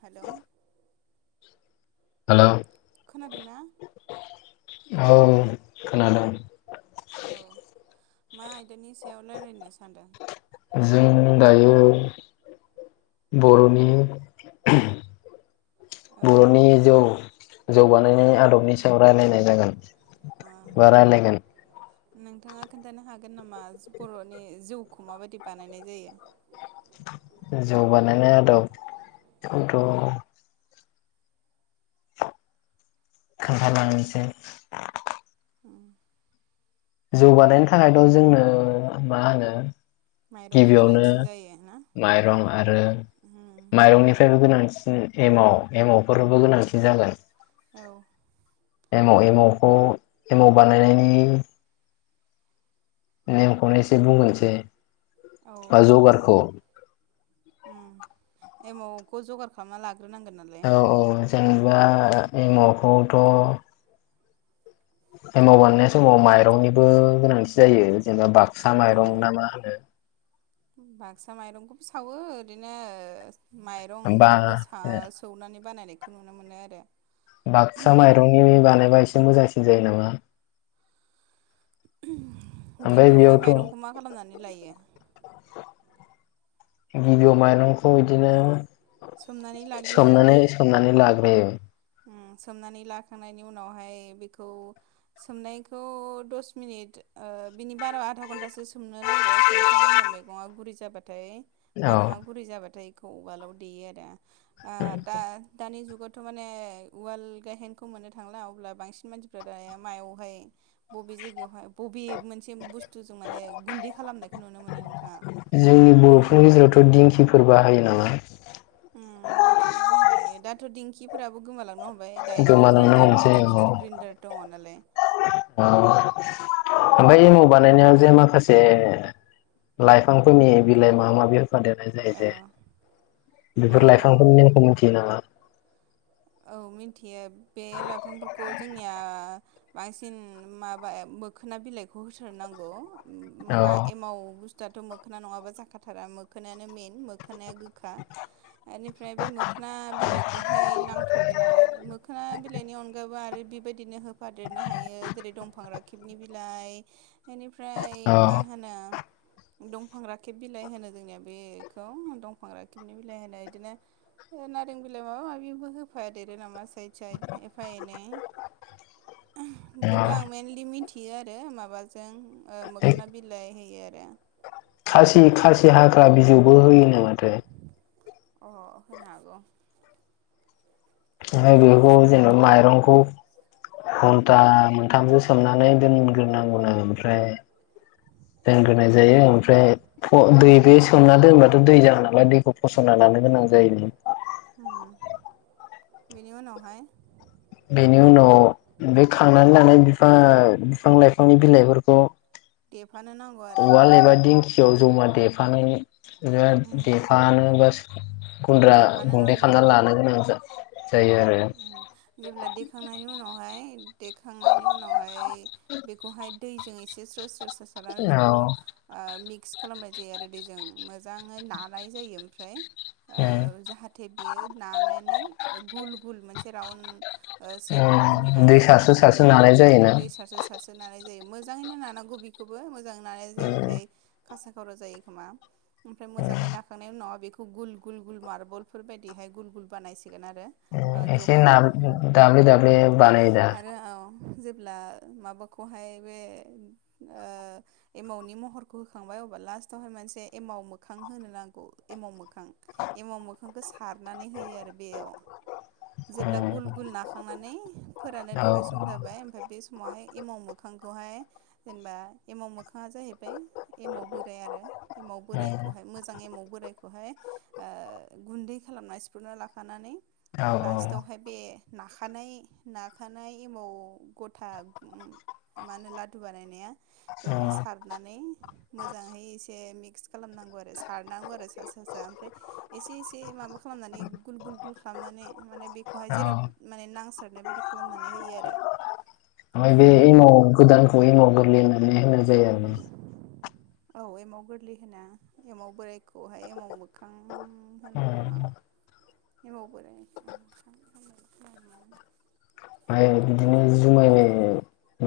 Hello. Hello. खोनादोंना औ खोनादों। औ मा आयदानि सायाव रायलायनो सानदों? जों दायो बर'नि औ बर'नि जौ जौगानायनि आदबनि सायाव राय्लायनाय जागोन। ओ बा रायलायगोन। नोंथाङा खोन्थानो हागोन नामा बर'नि जौखौ माबायदि बानायनाय जायो? जौ बानायनाय आदब खौथ' खोन्था लांनिसै उम जौगानायनि थाखायनोथ' जोंनो मा होनो माइरंनि गिबियावनो गोनांथि जायो ना माइरं आरो उम माइरंनिफ्रायबो गोनांसिन एमाव-एमाव। फरावबो गोनांथि जागोन। औ। एमाव-एमावखौ एमाव बानायनायनि नेम खौनो एसे बुंहोनोसे औ बा दे बुं जगारखौ उम एमावखौ जगार खालामना लाग औ-औ नोंथां। बा एमावखौथ' एमाव बानायनाय समाव माइरंनिबो गोनांथि जायो जेनेबा बाग सा माइरं ना मा होनो बाग्सा माइरंखौबो सावो ओरैनो बा माइरंखौबो सा-सौनानै बानायनाय खौ नुनो मोनो आरो बागसा मायरंनि बानायबा इस मोजांसिन जायो नामा उहम ओमफ्राय गिबियावहाय बेयावथ' माइरंखौ मा खालामनानै लायो गिबियाव माइरंखौ इदिनो सोमनानै लाग्रोयो सोमनानै-सोमनानै लागो ए उम सोमनानै लाखांनायनि उनावहाय बेखौ सोमनायखौ दस मिनिट ओ बिनि बारा आधा घन्टासो सोमनो नांगौ सोमखांनायनि उनाव मेगङा गुरै जाबा फाय औ माइरंआ गुरै जाबाथाय खौ उवालाव देयो आरो। आ दा-दानि जुगाव थ' माने फाय उवाल गाहेनखौ मोननो थांला अब्ला बांसिन मानसिफ्रा दायो मायावहाय बबे जायगायावहाय बबे मोनसे बुसथुजों माने गुन्दै खालामनायखौ नुनो मोनो नोंथाङा उहम फोर बाहायो नामा उम दिंखिबो बाहायनाय नुयो दाथ' दिंखिफोराबो गोमालांनो हम बाय दायथ' गोमालांनो ग्रिन्दार हमसै औ गिदिर-गिदिर ग्रिन्दार दङ नालाय। ओमफाय एमाव बानायनायाव जे माखासे लाइफांफोरनि बिलाइ माबा माबि होफादेरनाय जायो औ जे औ औ बेफोर लाइफांफोरनि नामखौ मिथियो नामा औ मिन्थि यो बे लाइफांफोरखौ जोंनिया बांसिन माबा मोखोना बिलाइखौ होथारनांगौ। [inaudible] ओम-मा औ एमाव बुस्थ [inaudible] थाथ मोखोना नङाबा जाथारा मोखोनायानो मेन मोख [inaudible] मोखोना गोखा ओनिफ्राय बे मोखोना बिलाइखौहाय नां [inaudible] थारगोन आरो मोखोना बिलाइनि अनगाबो आरो। [inaudible] बेबायदिनो होब [inaudible] फादेरनो हायो जेरै दं [inaudible] फां राखेबनि बिलाइ। [inaudible] बेनिफ्राय मा औ होनो। [inaudible] दंफां राखेब बिलाइ होनो जोंनिया बेखौ दंफां राखेबनि बिलाइ होनो इदिनो ओ-नारें बिलाइ माबा माबिबो होब [inaudible] फादेरो नामा स [inaudible] [unintelligible] एफा एनै [inaudible] खिनथु औ आं मेनलि मिनथि [inaudible] इयो आरो माबाजों ओ-मोखोना बिलाइ होयो। [unintelligible] खासि खासि हाग्रा बिजौबो होयोनो माथो? अ होनो हागौ। [inaudible] ओमफ्राय बेफोरखौ जेनेबा माइरंखौ घन्टा मोनथामसो सोमनानै दोनग्रोनांगौनो आरो ओमफ्राय दोनग्रोनाय जायो ओमफ्राय फ दै बे सोमना दोनबाथ' दै जागोन नालाय दैखौ फसंना लानो गोनां जायो। ओम बेनि उनावहाय? [inaudible] बेनि उनाव बे खांनानै लानाय बिफां बिफां लाइफांनि बिलाइफोरखौ। देब [inaudible] उवाल एबा दिंखियाव जमा देफानो उम देफानो बा गुन्द्रा देफानो गुन्दै नांगौ खालामना लानो गोनां जा जेब्ला देखांनायनि उनावहाय देखांनायनि उनावहाय बेखौहाय दैजों एसे औ [inaudible] [inaudible] खालामनाय जायो आरो दै जों मोजाङै नानाय जायो ओमफ्राय-' उम ओ जाहाथे बियो नानानै गुल [inaudible] मोनसे राउन। सेब होनो उम हायो दै आरो सारसो बेबायदि सारसो आरो नानाय जायोना दै सारसो सारसो लानाय जायो मोज मोजाङैनो नानांगौ बिखौबो मोजां नानाय उम जायाबाथाय खासाख सर' जायो खोमा [inaudible] ओमफ्राय मोजाङै नाखांनायनि उनावआ बेखौ गुल गुल गुल मार्बलफोर बायदिहाय गुल गुल बानायसै सिगोन आरो ओ एसे ना जखानि दाब्ले दाब्ले बानायो दा? आरो औ जेब्ला माबाखौहाय बे ओ एमावनि महरखौ होखांबाय अब्ला लास्टावहाय मानसे एमाव मोखां होनो नांगौ एमाव मोख खां एमाव मोख मोखांखो सारनानै होयो आरो बेयाव जेब्ला उम गुल गुल नाखांनानै फोरानो औ थाखाय सम जाबाय ओमफाय बे सम समावहाय एमाव मोखांखौहाय जेनबा एमाव मोखाङा जाहैबाय एमाव बोराय आरो। एमाव उम बोराइखौहाय मोजां एमाव बोराइखौहाय ओ गुन्दै खालामना सिफ्रुना लाखानानै औ उम लास्टावहाय बे नाखानाय नाखानाय एमाव गथा मा होनो लादु बानायनाया? बेवहाय सारनानै मोजाङै एसे मिक क्स खालामनांगौ आरो सारनांगौ सा सा सा मफ्राय एसे एसे माबा खालामनानै गुल गुल गुल खालामनानै माने बेखौहाय औ जेराव माने नांस सारनाय बायदि खालामनानै होयो आरो। ओमफ्राय बे एमाव गोदानखौ एमाव गोरलै [unintelligible] माने होनाय जायो ओरोना? औ एमाव गोरलै होना एमाव बोराइखौहाय एमाव मोखां होनो नामा [unintelligible] एमाव बोराय [inaudible] ओमफाय बिदिनो जुमाय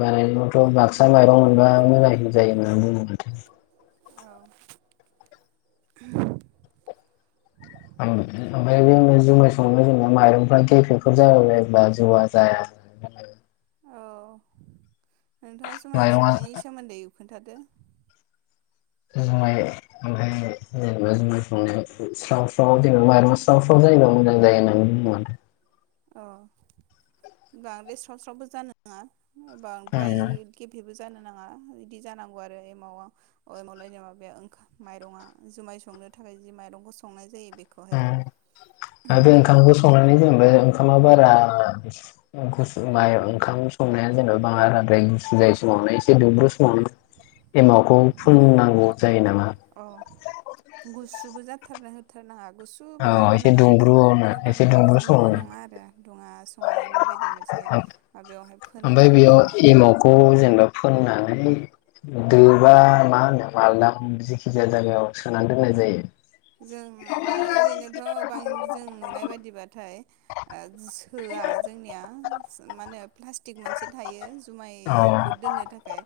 बानायनायथ' बाक्सा माइरं मोनबा मोजांसिन जायो होनना बुङो माथो। औ। [inaudible] [unintelligible] जुमाय संनो जेनेबा माइरंफ्रा गेफेफोर जाबाय जायोब्ला जौआ जाया औ नोंथाङा जुमाय माइरङा संनायनि सोमोन्दै खोन्थादो। जुमाय ओमफ्राय जेनेबा जुमाय संनायाव स्राव स्राव जेनेबा मा स्राव स्राव जायोबा मोजां जायो होननानै बुङो माथो। अ बांद्राय स्राव स्रावबो जानो नाङा बांद्राय माथो गेफे जानो नाङा बिदि जानांगौ आरो एमावआ ओ एमावलायनो माबाया ओंखा माइरंआ जुमाय संनो थाखाय जि माइरंखौ संनाय जायो बेखौहाय ओं आरो ओंखामखौ संनानै जों बे ओंखामा बारा गुसु माइ ओंखाम संनाया जेनेबा बाराद्राय गुसु जायै समावनो एसे दुंब्रुद समावनो एमावखौ फुननांग अ गुसुबो ज [inaudible] जाथारनो होथारनो नाङा। [inaudible] गुसुबो औ जानो एसे नाङा दुंब्रुआवनो आरो बांद्राय गुदुंबो नङा आरो दुङा सु फोनो ओमफाय नांगौ बेयाव आरो एमावखौ जेनेबा फोननानै दोबा मा होन [inaudible] आलादा जेखि जाया जायगायाव सोनानै दोननाय जायो। जोङो बा ओरैनोथ' बां जों नुनाय बायदिबाथाय ओ सोआ जोंनिया [inaudible] प्लाष्टिक मोनसे थायो औ जुमाइखौ दोननो थाखाय।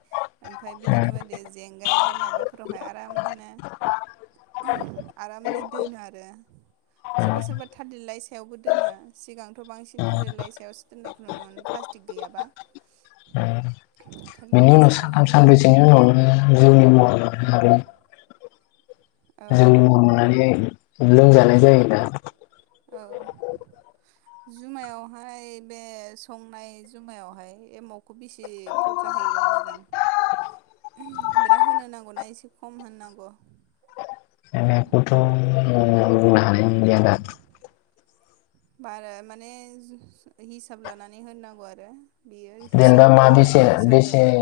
ओमफ्राय बिदिनो बायदि जेंगाय [inaudible] बा माब [inaudible] माबाफोरावहाय आरामनो ओहोम [inaudible] आरामनो दोनो आरो। सोरबा सोरबा थालिरलाइ स सायावबो दोनो सिगांथ' बांसिन थालेरलाइ सायावसो दोननायखौ नुनो मोनो प्लास्टिक गैयाबा। थालिर बिनि उनाव लाइसायावहाय सानथाम दोननाय सानब्रैसोनि नुयोमोन आरो उनावनो जौनि महर औ जौनि महर मोननानै लोंजानाय जायो दा? औ जुमायावहाय बे संनाय जुमायावहाय एमावखौ बेसे बुरजा होयोबा मोजां ओहोम बिरा होनो नांगौना एसे खम होनो नांगौ? [inaudible] एमावखौथ' बुंनो हानाय नंलिया दा। बारा माने हिसाब लानानै होननांगौ आरो। बेयो हिसाब जेनेबा मा बेसे माबाजों हिसाब बेसे जायो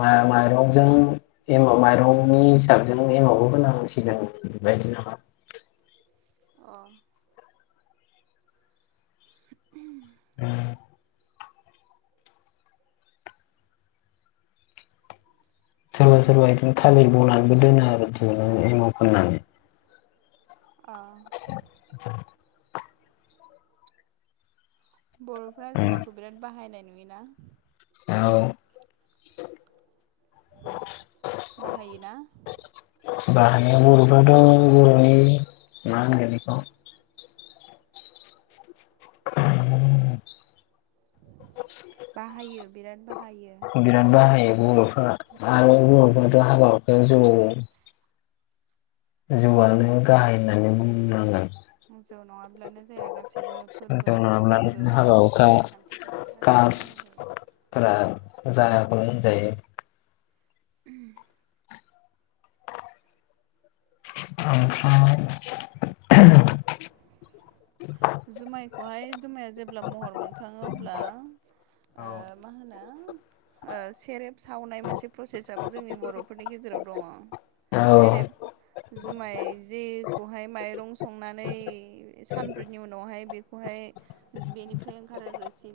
मा माइरंजों एमाव माइरंनि हिसाबजों एमावबो होनांसिगोन बेबायदि नामा? अ। [inaudible] उम। सोरबा सोरबा बिदिनो थालिर बनानैबो दोनो आरो बिदिनो एमाव फोननानै। अ। बर'फोरा जुमायखौ बिराद बाहायनाय नु योना? [inaudible] औ। [inaudible] बाहायोना? बाहायो बर'फ्राथ' बर'नि मा होनगोन बेखौ। [inaudible] बाहायो। [inaudible] बिराद ब [inaudible] बिराद बाहायो। मनो [inaudible] आ [inaudible] हाबा ज [inaudible] जौआनो गाहाय होननानै बुंनांगोन। [inaudible] जौ नङाब्लानो जाया गासैबो फोरबो जौ नङाब्लानो गाैबो हाबा हुखा हलामा खान्थिफोरावनो गासैबो नांगौ कासफोरा जाया जायाखौनो होनजायो [inaudible] [inaudible] जुमाइखौहाय जुमाया जेब्ला महर मोनखाङो अब्ला औ मा होनो सेरेब सावनाय मोनसे प्रसेसआबो जोंनि बर'फोरनि गेजेराव दङ औ औ सेरेब जुमाय जेखौहाय माइरं संनानै सान फोरनि उनावहाय बेखौहाय बेनिफ्राय ओंखारो।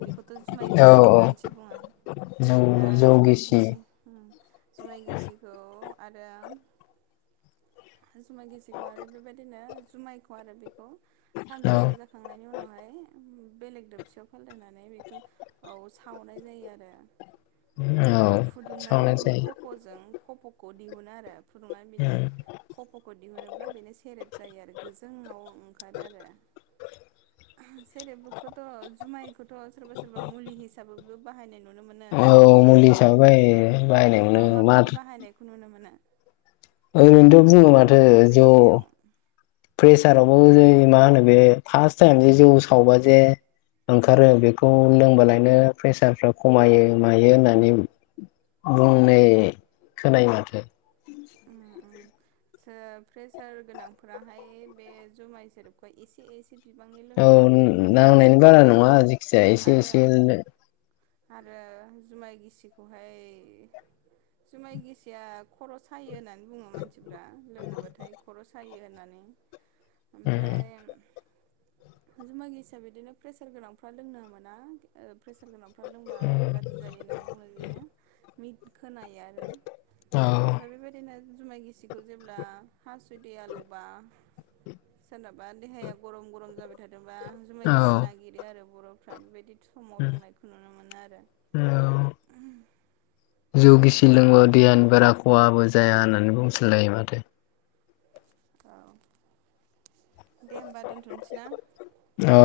बे खौथ' जुमाय गिसि औ होननानैसो बुङो जौ दा जौ जुमाय गिसि [inaudible] जुमाय गिसिखौ आरो जुमाय गिसिखौ आरो बेबायदिनो जुमायखौ आरो बेखौ [inaudible] औ सानब्रैसो जाखांनायनि उनावहाय बेलेग दोबसियाव फालायनानै बेखौ औ सावनाय जायो आरो औ [inaudible] फुदुंनानै सावनाय बिनि खफ'जों [inaudible] खफ'खौ दिहुनो आरो फुदुंनानै बिनि जायो खफ'खौ दिहुनोब्ला बेनो सेरेब जायो आरो गोजोंआव ओंखारो आरो [inaudible] सेरेबुखौथ' जुमायखौथ' सोरबा सोरबा मुलि हिसाबैबो बाहायनाय नुनो मोनो नोंथां। [inaudible] पुलिसाबो बायो बायनायावनो माथो [inaudible] खुनुनो मोनो [inaudible] खिन्थु बुङो माथो बबे ज' बबेयाव प्रेसाराव मा होनो बे फार्स्ट टाइम जे जौ सावबा जे ओंखारो बेखौ लोंबालायनो प्रेसारफ्रा खमायो मायो होननानै बुंनाय खोनायो माथो। प्रेसार गोनांफोराहाय बे जुमाय सेरेोबखौ एसे एसे [inaudible] औ लोङोब्ला बियो मुलि नांनायनि हिसाबै बारा जायो नङा आरो जेखिजाया एसे आरो एसे आरो जुमाय गिसिखौहाय जुमाय गिसिया खरस योना [inaudible] मानसिफ लोङोबाथाय ख'र' सायो [inaudible] होननानै [inaudible] ओमफ्राय [inaudible] जमि हिसाब बिदिनो प्रेसार गोनांफ्रा लोंनो मोना [inaudible] प्रेसार गोनांफ्रा लोंबा गाज्रि जायो होननानै बुंनाय जायो [inaudible] [inaudible] खोनायो आरो [inaudible] बेबायदिनो जुमाय गिसि [inaudible] बेखौ जेब्ला हासुदै आलौबा सोरनाबा देहाया गरम गरम जाबाय थादोंबा जुमाय गिसि औ नागिरो आरो बरफ फ्रा बेबायदि। समाव लोंनायखौ नुनो मोनो आरो। औ औ [unintelligible] बारा खहाबो जाया होननानै बुंसोलायो माथो। औ। [inaudible] दे होमबा दोनथनोसै ना? औ